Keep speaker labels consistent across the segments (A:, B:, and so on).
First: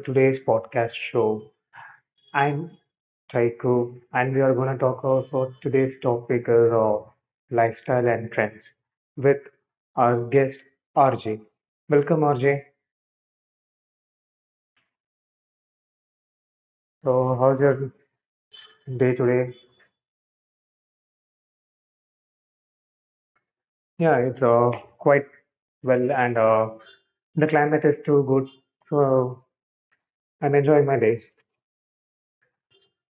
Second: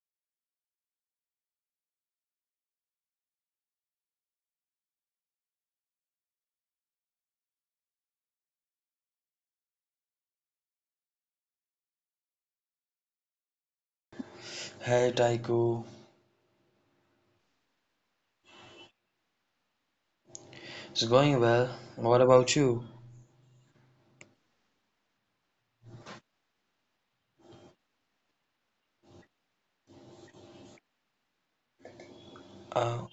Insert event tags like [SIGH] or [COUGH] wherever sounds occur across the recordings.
A: today's podcast show. I'm Taiko, and we are going to talk about today's topic of lifestyle and trends with our guest RJ. Welcome, RJ.
B: Hey Taiko,
A: So, how's your day today?
B: it's going well. What about you?
A: Yeah, it's quite well, and the climate is too good, so I'm enjoying my day.
B: Uh,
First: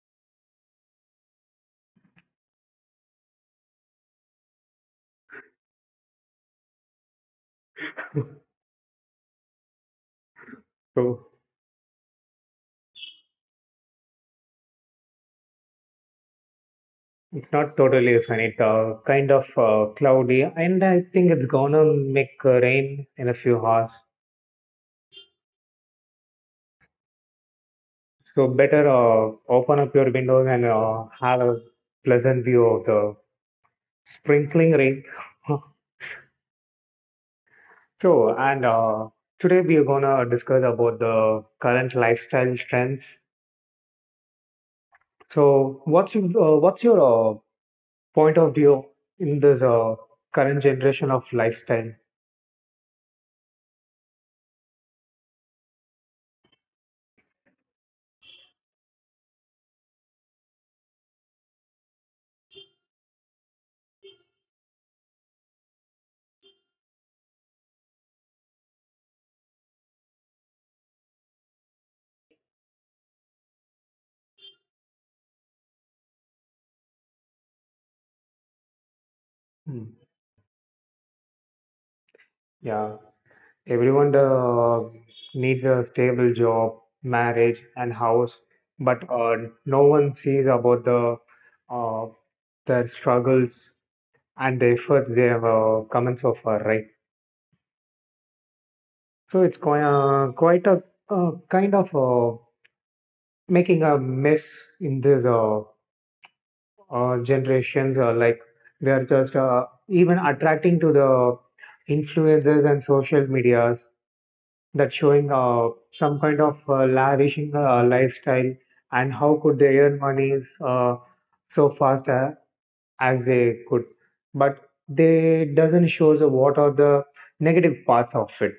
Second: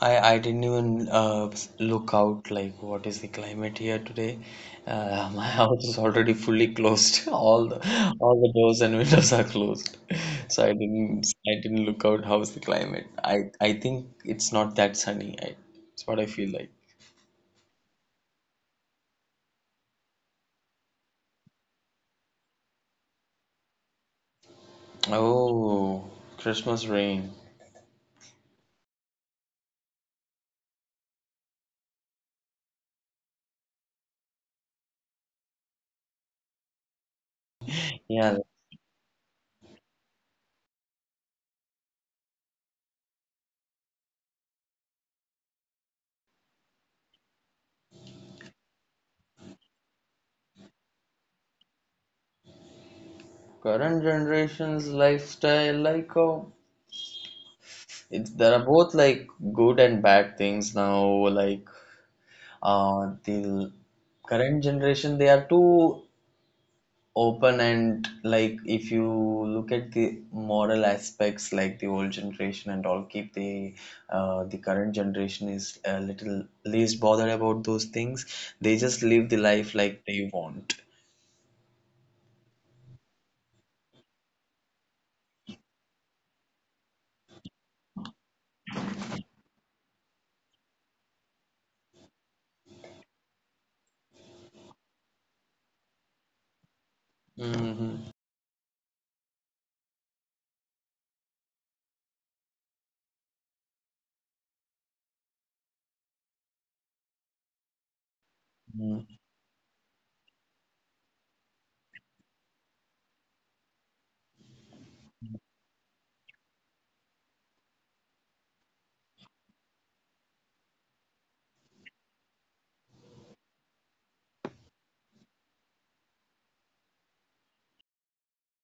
B: I didn't even look out like what is the climate here today. [LAUGHS] My house is already fully closed. [LAUGHS] All
A: [LAUGHS]
B: the doors and windows are closed. [LAUGHS] So I didn't
A: So
B: I didn't look out how's the climate. I think it's not that sunny. It's what I feel like.
A: it's not totally sunny. It's kind of cloudy, and I think it's gonna make rain in a few hours.
B: Oh, Christmas rain.
A: So better open up your windows and have a pleasant view of the sprinkling rain. [LAUGHS] So,
B: Yeah,
A: and today we are gonna discuss about the current lifestyle trends. So, what's your point of view in this current generation of lifestyle?
B: current generation's lifestyle like a. It's, there are both like good and bad things now. Like the current generation, they are too open, and like if you look at the moral aspects, like the old generation and all, keep the current generation is a little least bothered about those things. They just live the life
A: Hmm.
B: like they want.
A: Yeah, everyone needs a stable job, marriage, and house, but no one sees about the uh, their struggles and the effort they have come in so far, right?
B: Hmm.
A: So it's quite, quite a kind of making a mess in this generations. Like they are just even attracting to the influencers and social medias that showing some kind of lavishing lifestyle and how could they earn monies so fast as they could, but they doesn't shows what are the negative parts of it.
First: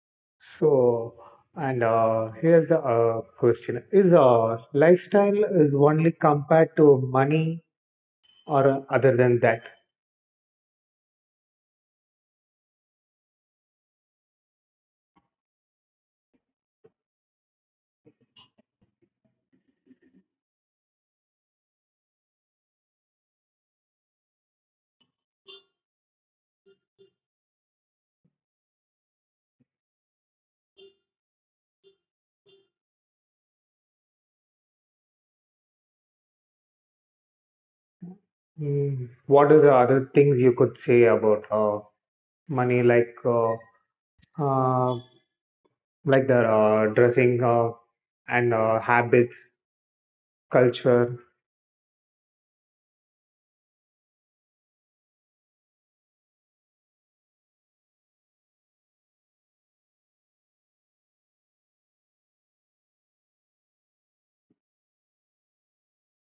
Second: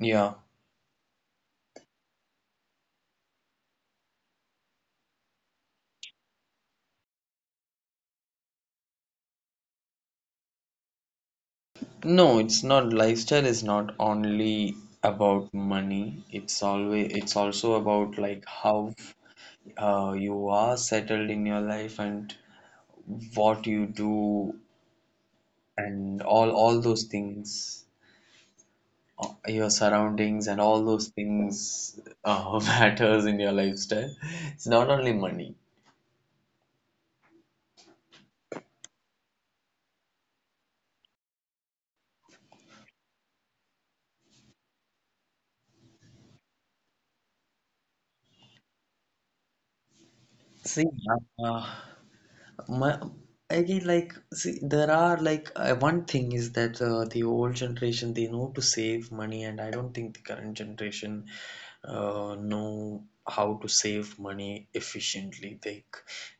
B: Yeah.
A: So, and here's the question: is lifestyle is only compared to money, or other than that?
B: No, it's not. Lifestyle is not only about money. It's also about like how you are settled in your life and what you do and all those things, your surroundings and all those things [LAUGHS] matters in your lifestyle. It's not only money.
A: Mm, what is the other things you could say about money, uh, like the dressing and habits,
B: See,
A: culture?
B: uh, uh, My, again, like, see, there are like one thing is that the old generation they know to save money, and I don't think the current generation know how to save money efficiently. They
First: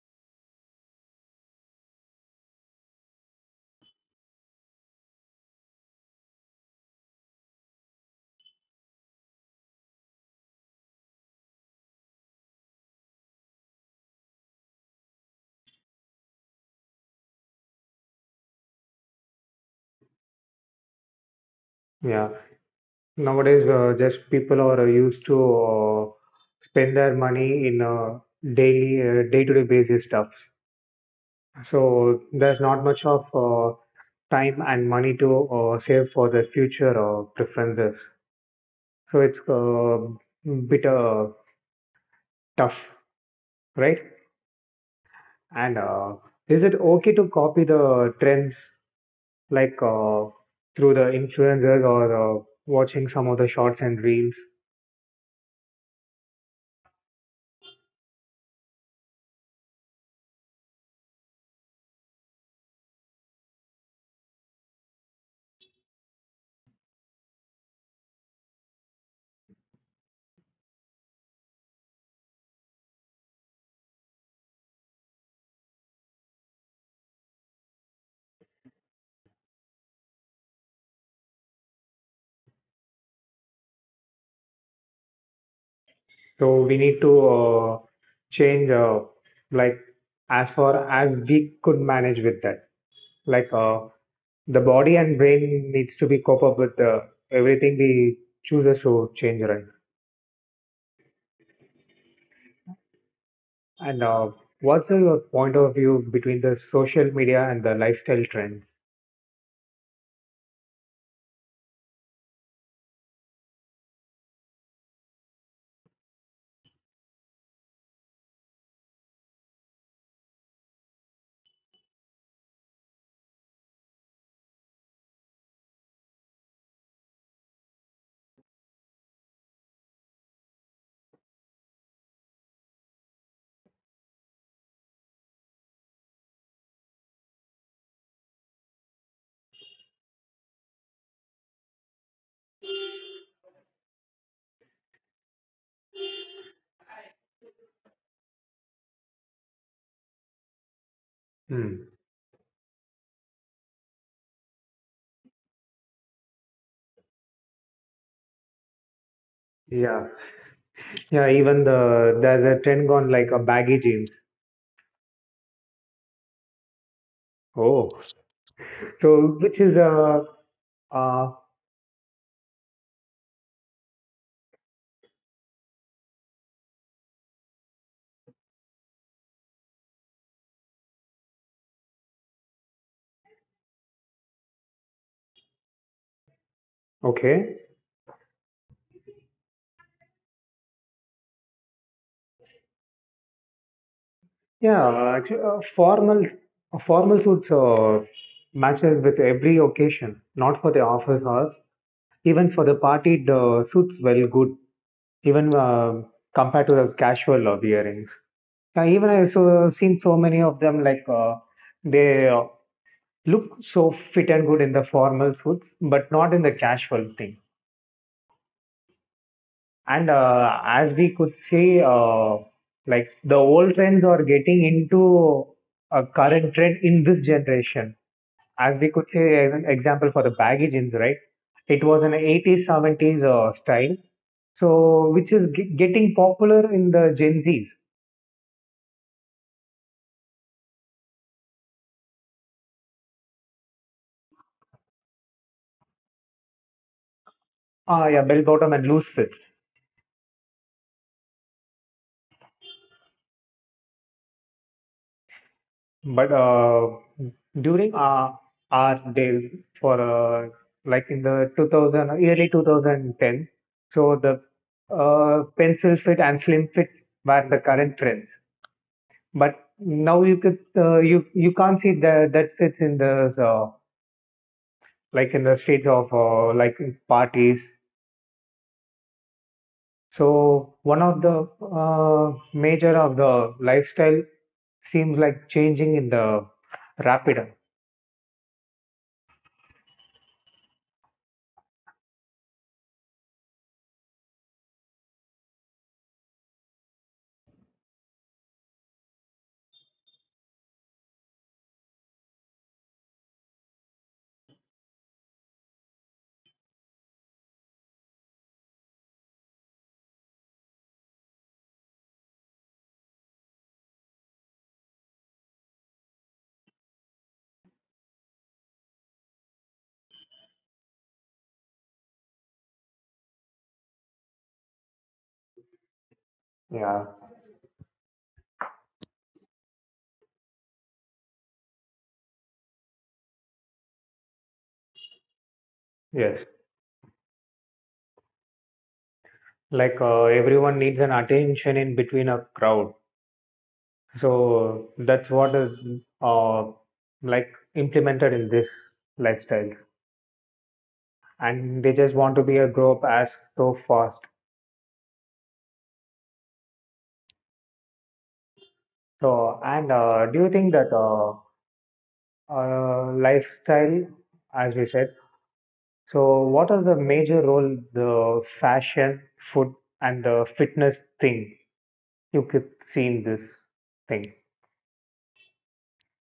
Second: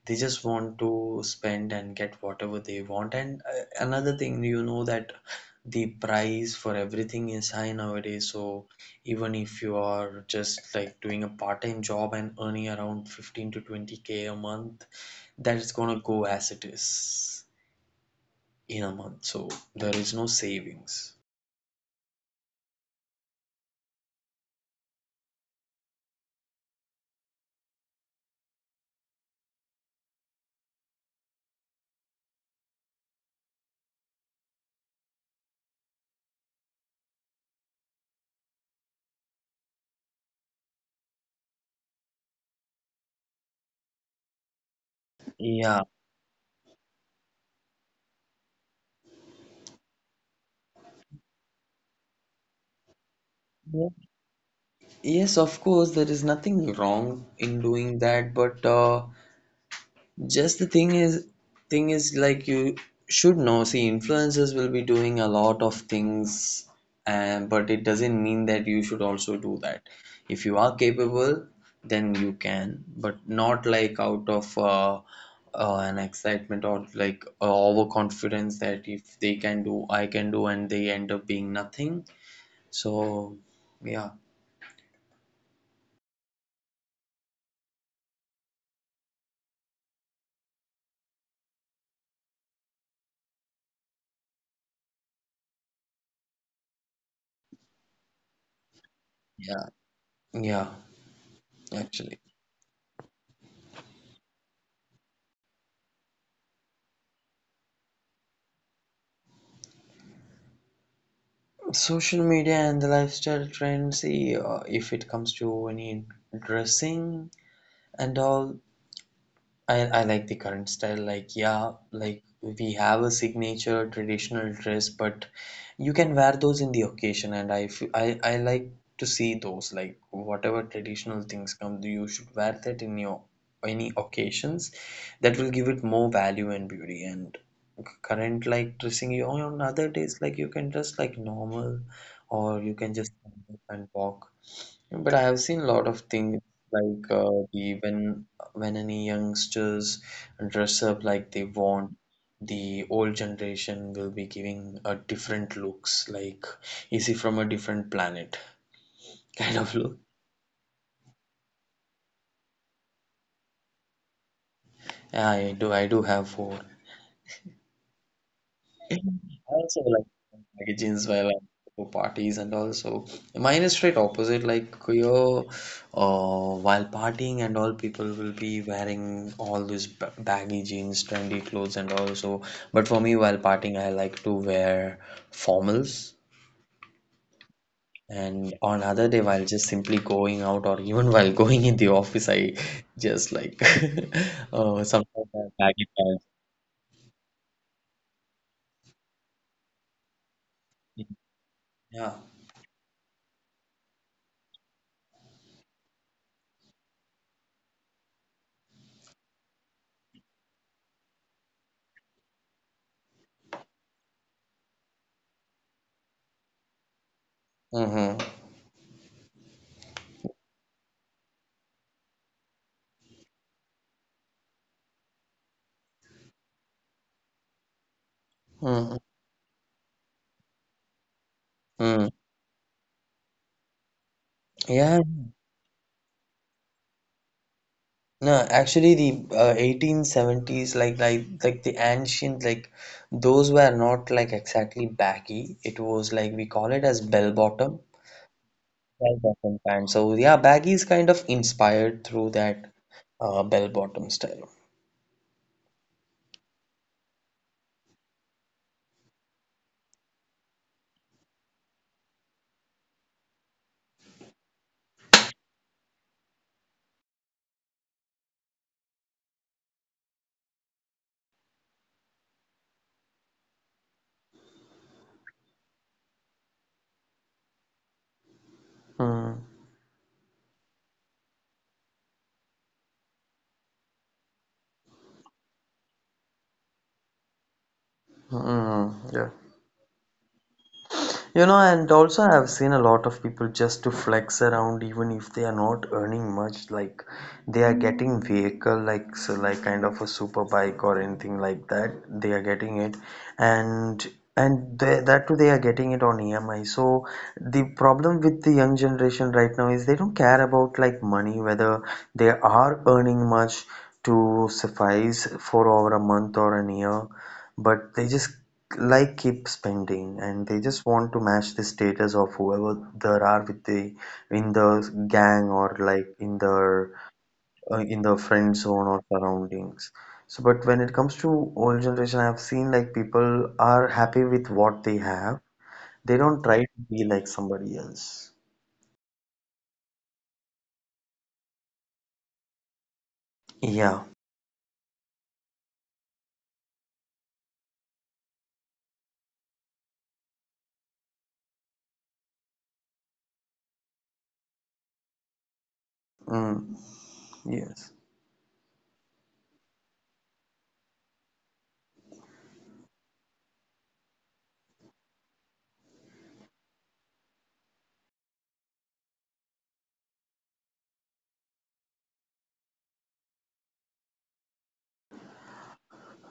B: they just want to spend and get whatever they want. And another thing, you know that the price for everything is high nowadays, so even if you are just like doing a part-time job and earning around 15 to 20K a month, that is gonna go as it is in a month, so there is no savings.
A: Yeah, nowadays just people are used to spend their money in daily day-to-day basis stuff. So there's not much of time and money to save for the future preferences. So it's a bit tough, right? And
B: Yeah.
A: is it okay to copy the trends like through the influencers or watching some of the shorts and reels?
B: Yes, of course, there is nothing wrong in doing that, but Just the thing is like you should know. See, influencers will be doing a lot of things, and but it doesn't mean that you should also do that. If you are capable, then you can, but not like out of an excitement, or like overconfidence that if they can do, I can do, and they end up being nothing. So, yeah,
A: So we need to change like as far as we could manage with that. Like the body and brain needs to be cope up with everything we chooses to change, right?
B: yeah, yeah, actually.
A: And what's your point of view between the social media and the lifestyle trends?
B: Social media and the lifestyle trends, if it comes to any dressing and all, I like the current style. Like, yeah, like we have a signature traditional dress, but you can wear those in the occasion. And I like to see those. Like, whatever traditional things come, you should wear that in your any occasions. That will give it more value and beauty. And current like dressing you on other days, like you can dress like normal, or you can just [LAUGHS] stand up and walk. But I have seen a lot of things like the when any youngsters dress up like they
A: Hmm.
B: want, the old generation will be giving a different looks, like is he from a different planet [LAUGHS] kind of look.
A: Yeah, yeah. Even there's a trend gone like a baggy jeans.
B: I do have four.
A: Oh,
B: And
A: so which is
B: also like magazines where
A: uh
B: like for parties and also, mine is straight opposite. Like here while partying and all, people will be wearing all these baggy jeans trendy clothes and also, but for me while partying I like to wear formals,
A: okay.
B: and on other day while just simply going out or even [LAUGHS] while going in the office I just like [LAUGHS]
A: Yeah,
B: sometimes
A: actually,
B: I-.
A: formal formal suits matches with every occasion. Not for the office hours,
B: Yeah.
A: even for the party. The suits well good. Even compared to the casual wearings. Yeah, even I so seen so many of them like. They look so fit and good in the formal suits, but not in the casual thing.
B: Mm-hmm.
A: And as we could see, like the old trends are getting into a current trend in this generation. As we
B: Mm-hmm.
A: could say, as an example for the baggy jeans, right? It
B: Mm.
A: was an 80s, 70s style,
B: Yeah.
A: so which is getting popular in the Gen Zs.
B: No, actually, the 1870s, like like the ancient, like those were not like exactly baggy. It was like we call it as
A: Ah, yeah, bell bottom and loose
B: bell
A: fits.
B: bottom pants. So yeah, baggy is kind of inspired through that bell bottom style.
A: But during our days for uh, like in the 2000 early 2010, so the pencil fit and slim fit were the current trends. But now you could you can't see that fits in the like in the streets of like in parties.
B: Mm.
A: So one of the major of the lifestyle seems like changing in the rapid.
B: Mm, yeah. You know, and also I've seen a lot of people just to flex around, even if they are not earning much. Like they are getting vehicle, like so, like kind of a super bike or anything like that. They are getting it, and and they, that too they are getting it on EMI. So the problem with the young generation right now is they don't care about like money whether they are earning much to suffice for over a month or a year, but they just like keep spending, and they just want to match the status of whoever there are with the in the gang, or like in their
A: Yeah.
B: in the friend zone or surroundings. So but when it comes to old generation, I've seen like people are happy with what they have. They don't
A: Yes.
B: try to be like somebody else.
A: Like everyone needs an attention in between a crowd,
B: Yeah.
A: so that's what is uh, like implemented in this lifestyle, and they just want to be a grow up as so fast.
B: Mm. Yes.
A: So and uh, do you think that lifestyle as we said, so what is the major role the fashion, food, and the fitness thing you could see in this thing?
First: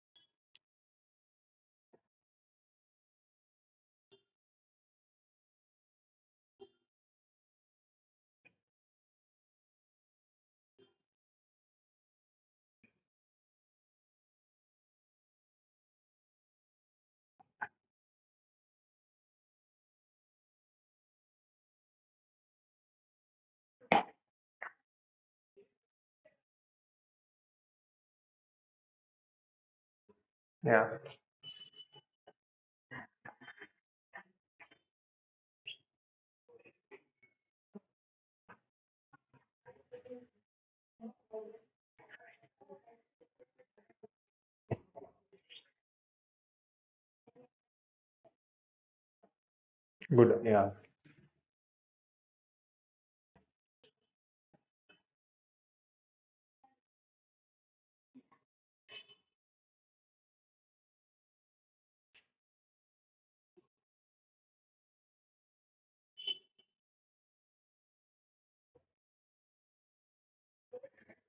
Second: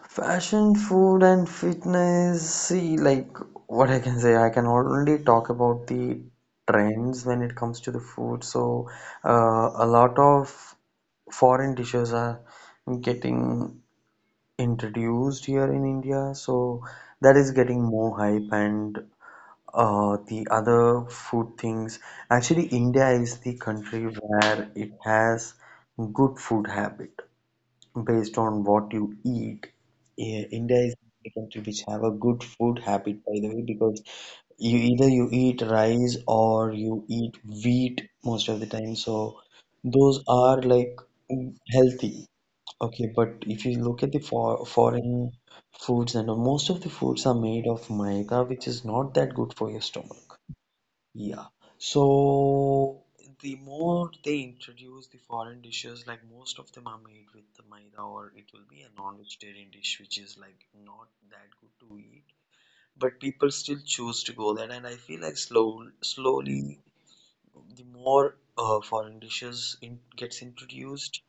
B: Fashion, food, and fitness. See, like, what I can say, I can only talk about the trends when it comes to the food. So, a lot of foreign dishes are getting introduced here in India. So, that is getting more hype, and the other food things. Actually, India is the country where it has good food habit based on what you eat. Yeah, India
A: Yeah,
B: is a country which have a good food habit, by the way, because you either you eat rice or you eat wheat most of the time. So those are like mm, healthy. Okay, but if you look at the foreign foods, and most of the foods are made of maida, which is not that good for your stomach.
A: good. Yeah,
B: Yeah. So the more they introduce the foreign dishes, like most of them are made with the maida, or it will be a non-vegetarian dish, which is like not that good to eat. But people still choose to go there, and I feel like slow, slowly, the more foreign dishes in, gets introduced,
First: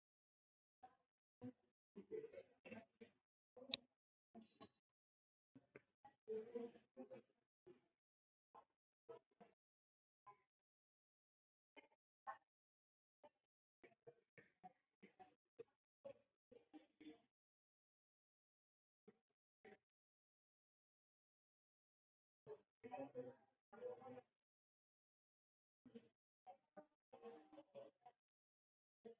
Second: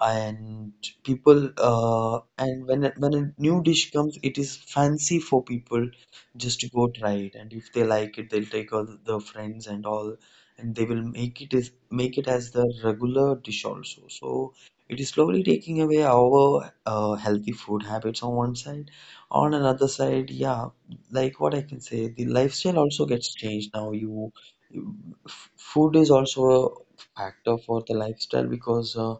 B: and people when a new dish comes, it is fancy for people just to go try it, and if they like it, they'll take all the friends and all, and they will make it as their regular dish also. So it is slowly taking away our healthy food habits on one side. On another side, yeah, like what I can say, the lifestyle also gets changed now. You Food is also a factor for the lifestyle, because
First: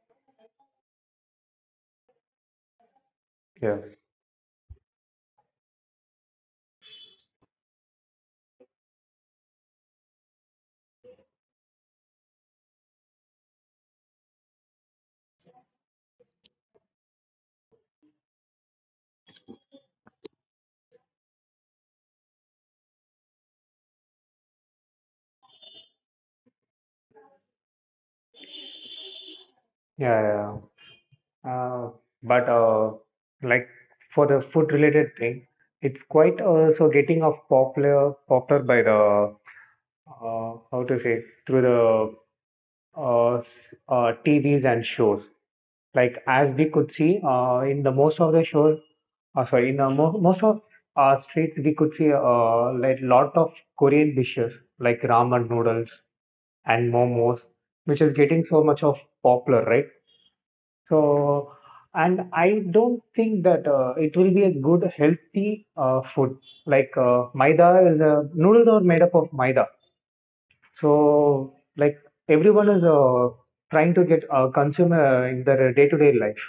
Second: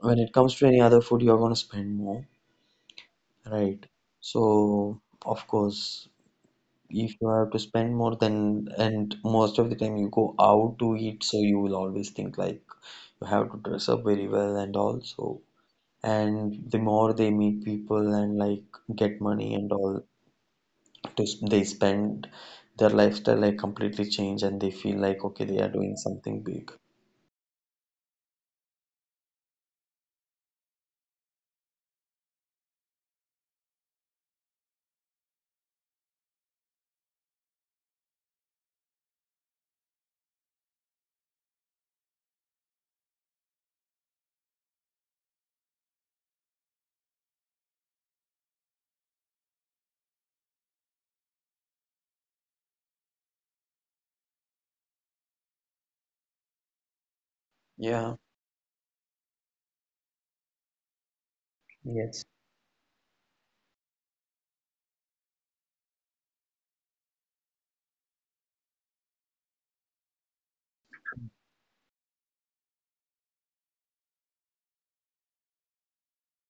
B: when it comes to any other food, you're going to spend more,
A: yeah,
B: right? So of course if you have to spend more then, and most of the time you go out to eat, so you will always think like you have to dress up very well and all. So and the more they meet people and like get money and all they spend, their lifestyle like completely change, and they feel like okay, they are doing something big.
A: yeah, yeah. Uh, but like for the food related thing, it's quite also getting of popular by the how to say through the uh, s- TVs and shows. Like as we could see in the most of the shows, sorry, in the most of our streets, we could see like lot of Korean dishes like ramen noodles and momos, which
B: Yeah.
A: is getting so much of popular, right? So,
B: Yes.
A: and I don't think that it will be a good healthy food. Like maida is noodles are made up of maida. So, like everyone is trying to get consumer in their day-to-day life.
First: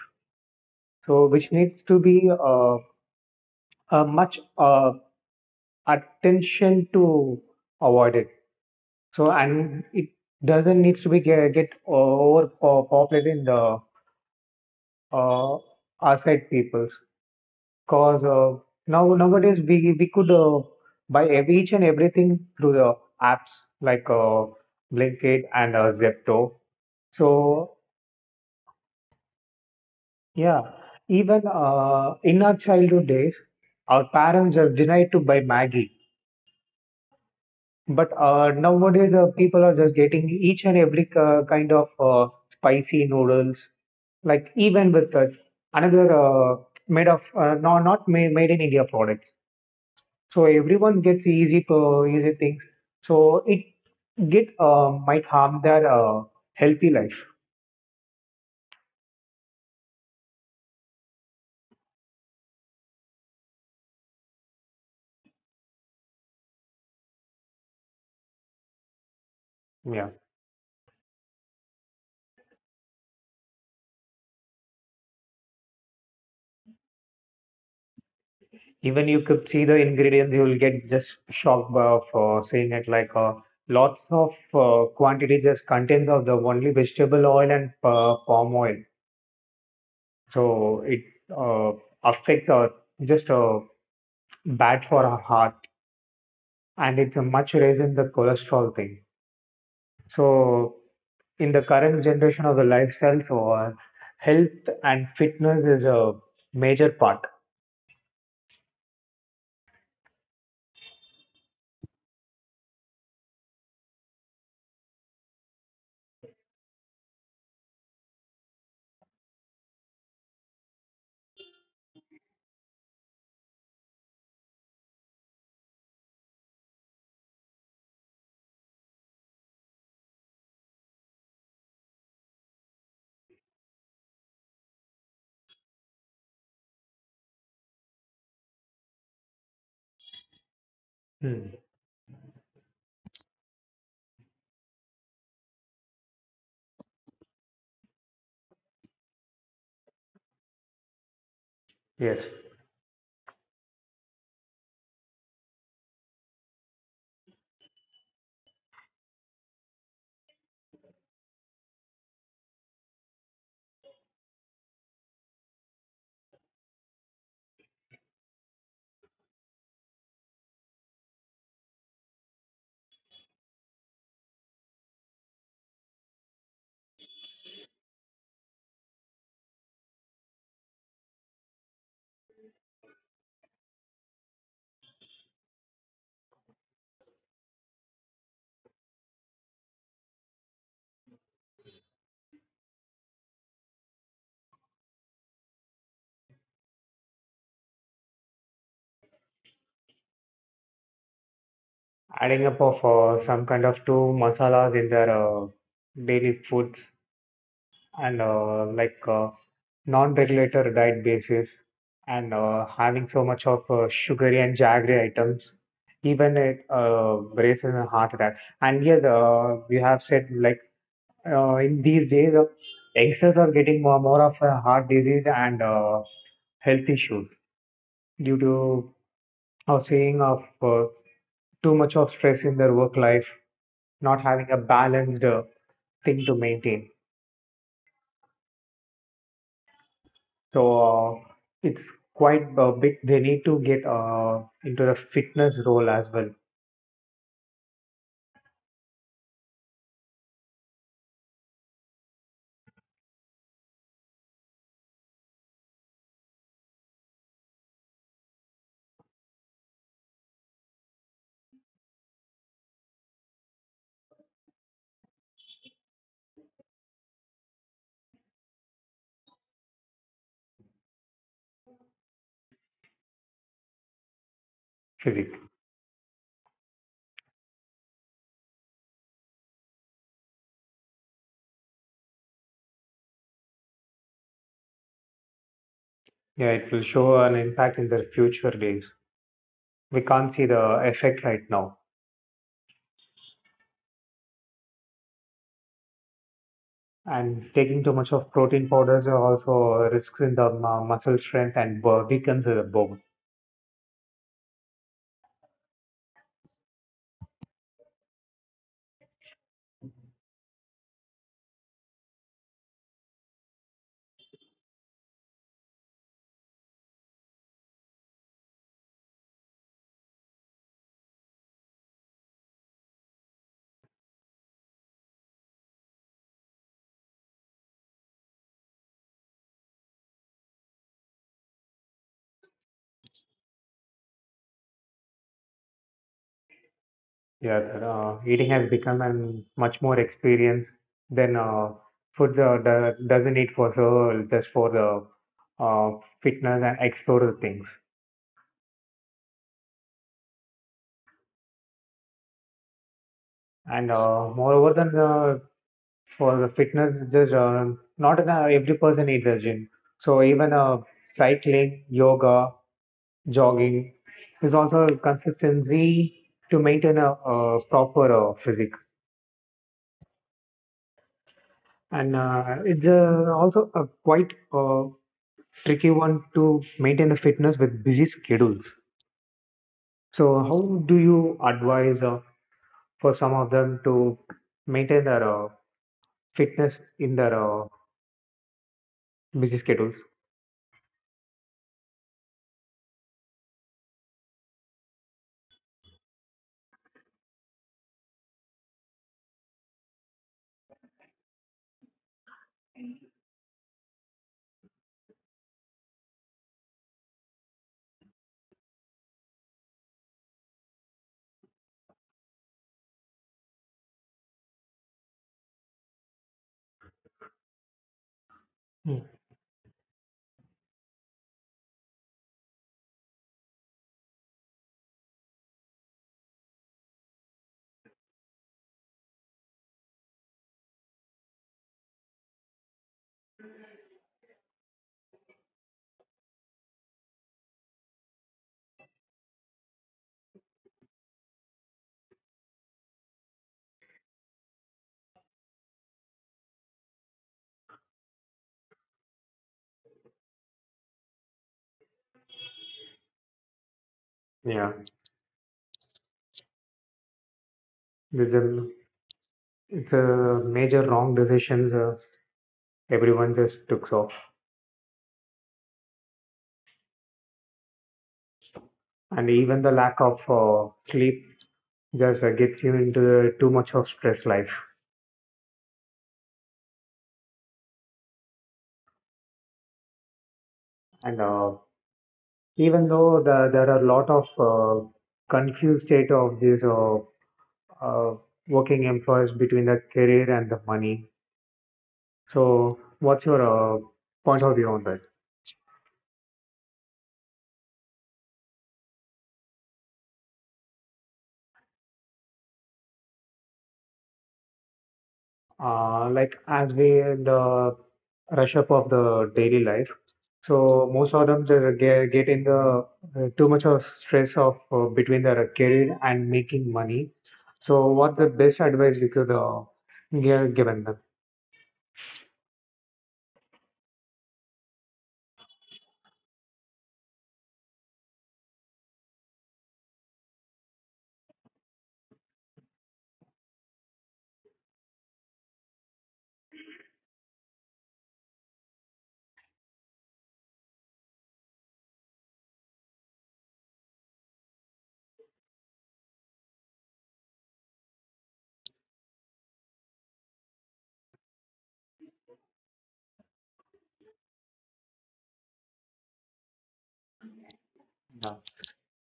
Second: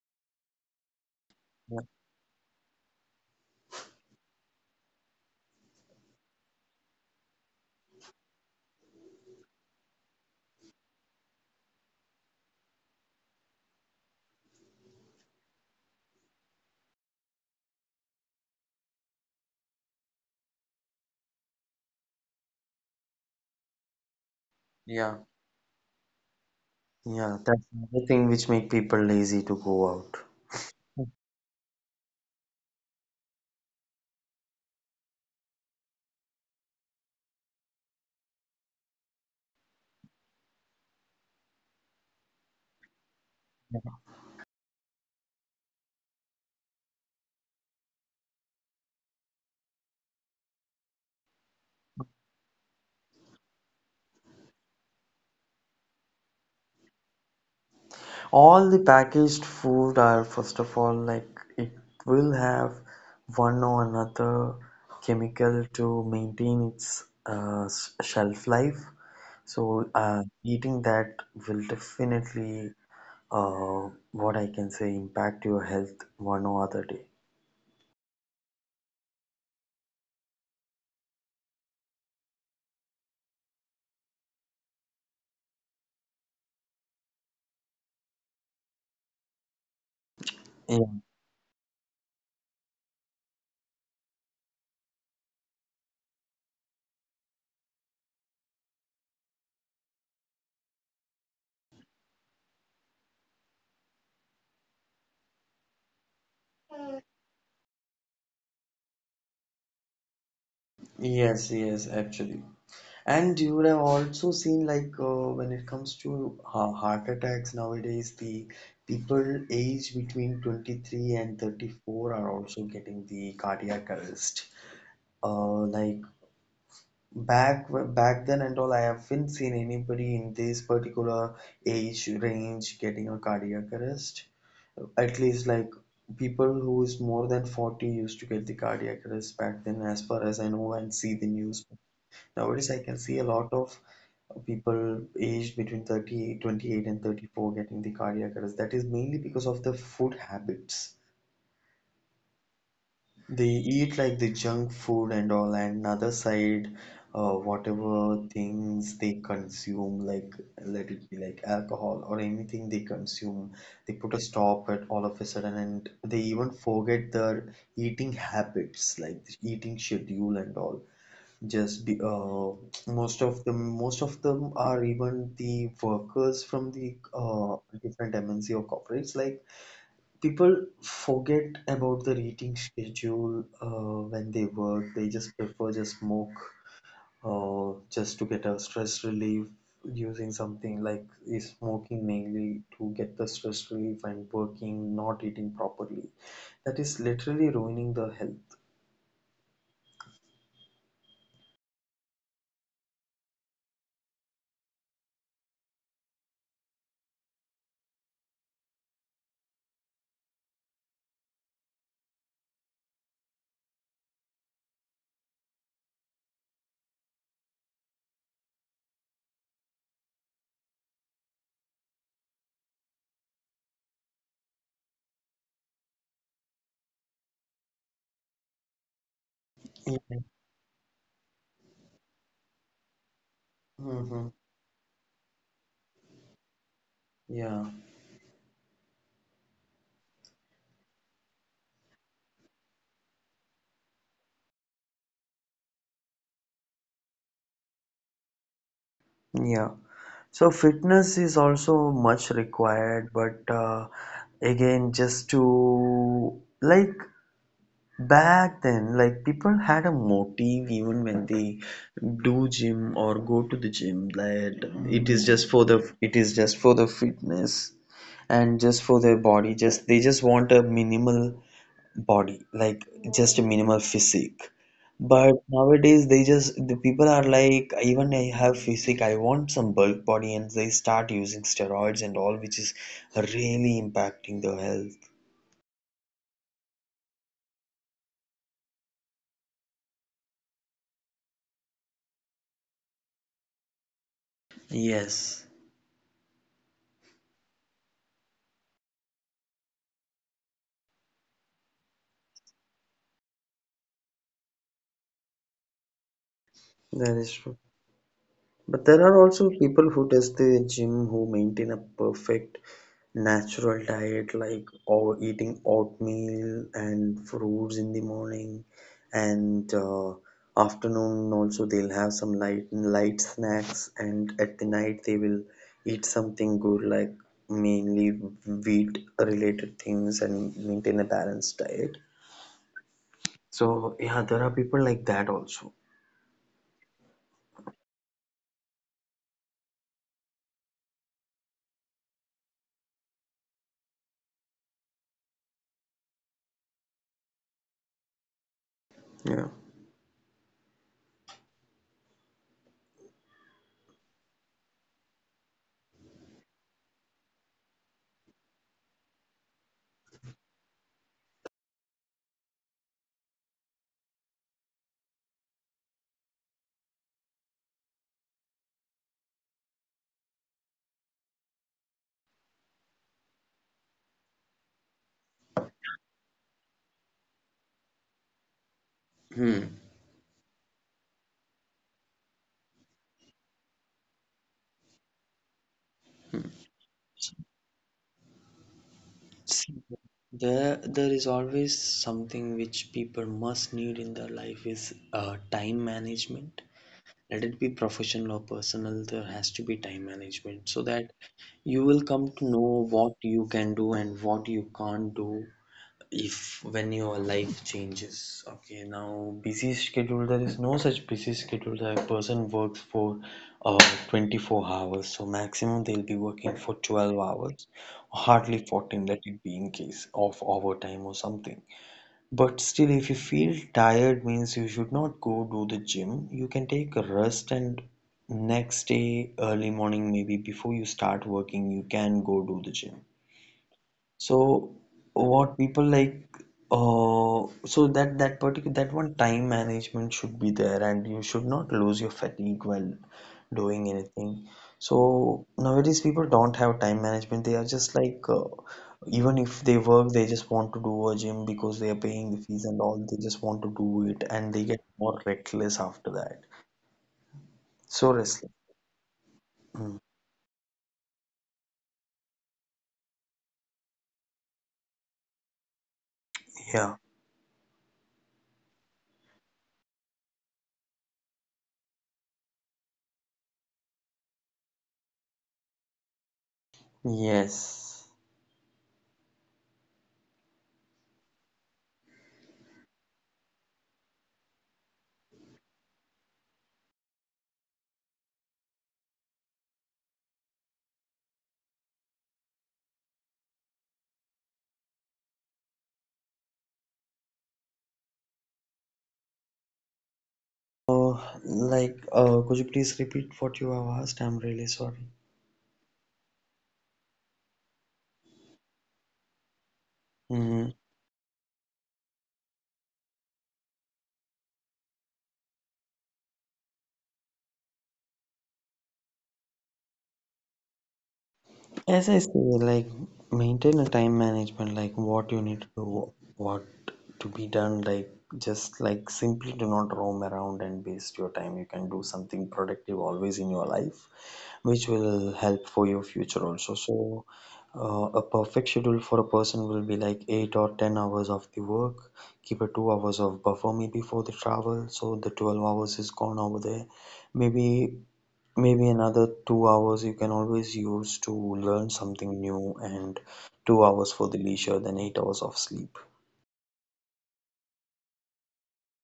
A: So, which
B: Yeah.
A: needs to be much attention to avoid it. So, and it doesn't needs to get overpopulated in the uh, outside peoples. Cause now nowadays we could buy each and everything through the apps like
B: Yeah.
A: Blinkit and Zepto.
B: Yeah, that's
A: So
B: another thing which make people lazy to go out.
A: yeah, even in our childhood days, our parents have denied to buy Maggie. But nowadays, people are just getting each and every kind of spicy noodles, like even with another made of no, not made, made in India products. So everyone gets easy to easy things. So it get might harm their healthy life.
B: All the packaged food are first of all like it will have one or another chemical to maintain its shelf life. So
A: Yeah.
B: eating that will definitely what I can say impact your health one or other day.
A: Even you could see the ingredients, you will get just shocked by of seeing it like lots of quantity just contains of the only vegetable oil and palm oil. So
B: Yeah.
A: it uh, affects or just bad for our heart, and it's a much raise in the cholesterol thing. So in the current generation of the lifestyle, so health and fitness is a major part.
B: Yes, yes, actually. And you I've also seen like when it comes to ha heart attacks nowadays, the people aged between 23 and 34 are also getting the cardiac arrest. Like back back then and all, I haven't seen anybody in this particular age range getting a cardiac arrest. At least like people who is more than 40 used to get the cardiac arrest back then, as far as I know and see the
A: Hmm.
B: news. Nowadays, I can see a lot of people aged between 30, 28 and 34 getting the cardiac arrest. That is mainly because of the food habits.
A: Yes,
B: They eat like the junk food and all, and another side, whatever things they consume, like let it be like alcohol or anything they consume, they put a stop at all of a sudden, and they even forget their eating habits, like eating schedule and all just be, uh, most of them are even the workers from the different MNC or corporates. Like people forget about the eating schedule when they work. They just prefer just smoke just to get a stress relief, using something like is smoking mainly to get the stress relief and working, not eating properly. That is literally ruining the health.
A: adding up of some kind of two masalas in their daily foods and like non-regulated diet basis and having so much of sugary and jaggery items, even it raises a heart attack. And yes, we have said like in these days, youngsters are getting more of a heart disease and health issues due to our saying of too much of stress in their work life, not
B: Mm-hmm.
A: having a balanced thing to maintain.
B: Yeah.
A: So it's quite a big. They need to get into the fitness role as well,
B: Yeah. So fitness is also much required, but again, just to like back then, like people had a motive even when they do gym or go to the gym that it is just for the fitness and just for their body. Just they just want a minimal body, like just a minimal physique.
A: physique.
B: But nowadays they just the people are like even I have physique I want some bulk body, and they start using steroids and all, which is really impacting their health.
A: Yeah, it will show an impact in their future days. We can't see the effect right now.
B: Yes,
A: And taking too much of protein powders are also risks in the muscle strength and weakens the bone.
B: that is true. But there are also people who does the gym, who maintain a perfect natural diet like or eating oatmeal and fruits in the morning and afternoon also they'll have some light snacks, and at the night they will eat something good, like mainly wheat related things, and maintain a balanced diet. So yeah, there are people like that also.
A: Yeah, that, eating has become an much more experience than food doesn't eat for so just for the uh, fitness and explore the things.
B: Yeah.
A: And moreover than for the fitness, just not the, every person needs a gym. So even cycling, yoga, jogging is also a consistency to maintain a proper physique. And it's also a quite tricky one to maintain the fitness with busy schedules.
B: Hmm.
A: So, how do you advise for some of them to maintain their fitness in their busy
B: See,
A: schedules?
B: there is always something which people must need in their life is time management. Let it be professional or personal, there has to be time management, so that you will come to know what you can do and what you can't do if when your life changes. Okay, now busy schedule, there is no such busy schedule that a person works for uh 24 hours, so maximum they'll be working for 12 hours, hardly
A: Hmm.
B: 14, that it be in case of overtime or something. But still if you feel tired means you should not go do the gym, you can take a rest and next day early morning maybe before you start working you can go do the gym. So what people like that one time management should be there, and you should not lose your fatigue while doing anything. So nowadays people don't have time management. They are just like even if they work, they just want to do a gym because they are paying the fees and all. They just want to do it, and they
A: Yeah,
B: get more reckless after that. So
A: there's
B: restless.
A: a, it's
B: Mm.
A: a major wrong decisions everyone just took. So,
B: Yeah.
A: and even the lack of sleep just gets you into the too much of stress life.
B: Yes.
A: And even though there are a lot of confused state of this uh, working employees between the career and the money. So, what's your point of view on that?
B: Uh, like, could you please repeat what you have asked? I'm really sorry.
A: Like, as we in the rush up of the daily life,
B: Mm.
A: so most of them they get in the too much of stress of between their career and making money. So, what the best advice you could given them?
B: As I say, like, maintain a time management, like what you need to do, what to be done, like, just like simply do not roam around and waste your time. You can do something productive always in your life, which will help for your future also. So, a perfect schedule for a person will be like 8 or 10 hours of the work, keep a 2 hours of buffer maybe for the travel, so the 12 hours is gone over there. Maybe Maybe another 2 hours you can always use to learn something new, and 2 hours for the leisure, then 8 hours of sleep.
A: Yeah.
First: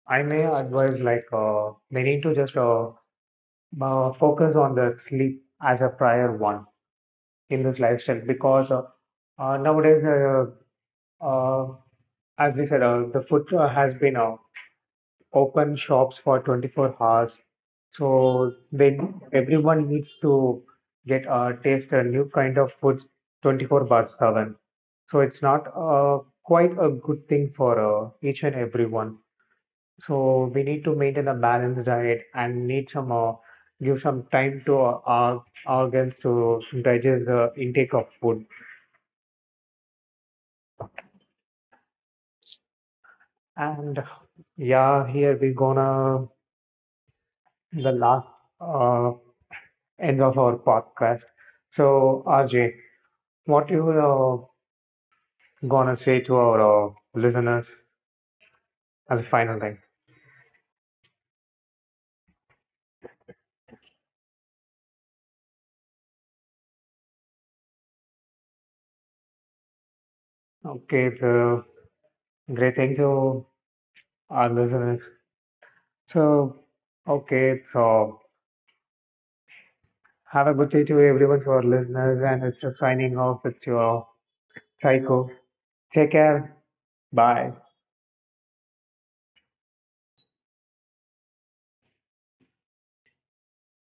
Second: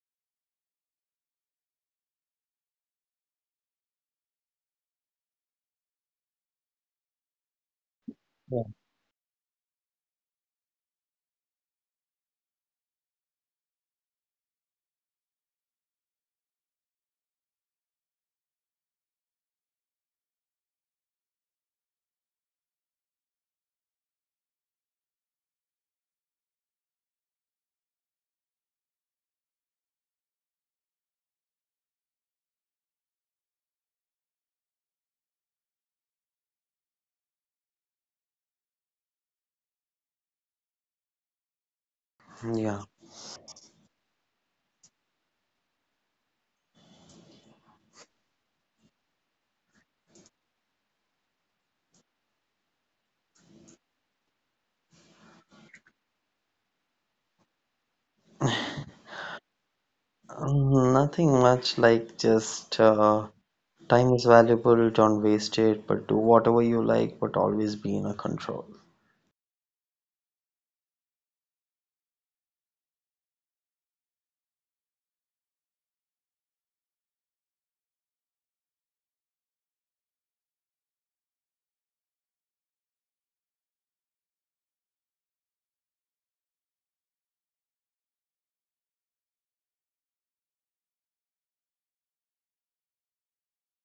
A: I may advise like they need to just focus on the sleep as a prior one in this lifestyle
B: Yeah.
A: because nowadays, uh, as we said, the food has been open shops for 24 hours. So they everyone needs to get taste a new kind of foods 24 bars 7. So it's not quite a good thing for each and everyone. So we need to maintain a balanced diet and need some give some time to our organs to digest the intake of food.
B: Yeah,
A: And yeah, here we gonna the last uh, end of our podcast. So RJ, what you gonna say to our listeners as a final thing?
B: nothing much like just time is valuable, don't waste it, but do whatever you like, but always be in a control.
A: Okay, so great, thank you, our listeners. So okay, so have a good day to everyone to our listeners, and it's a signing off. It's your psycho. Take care. Bye.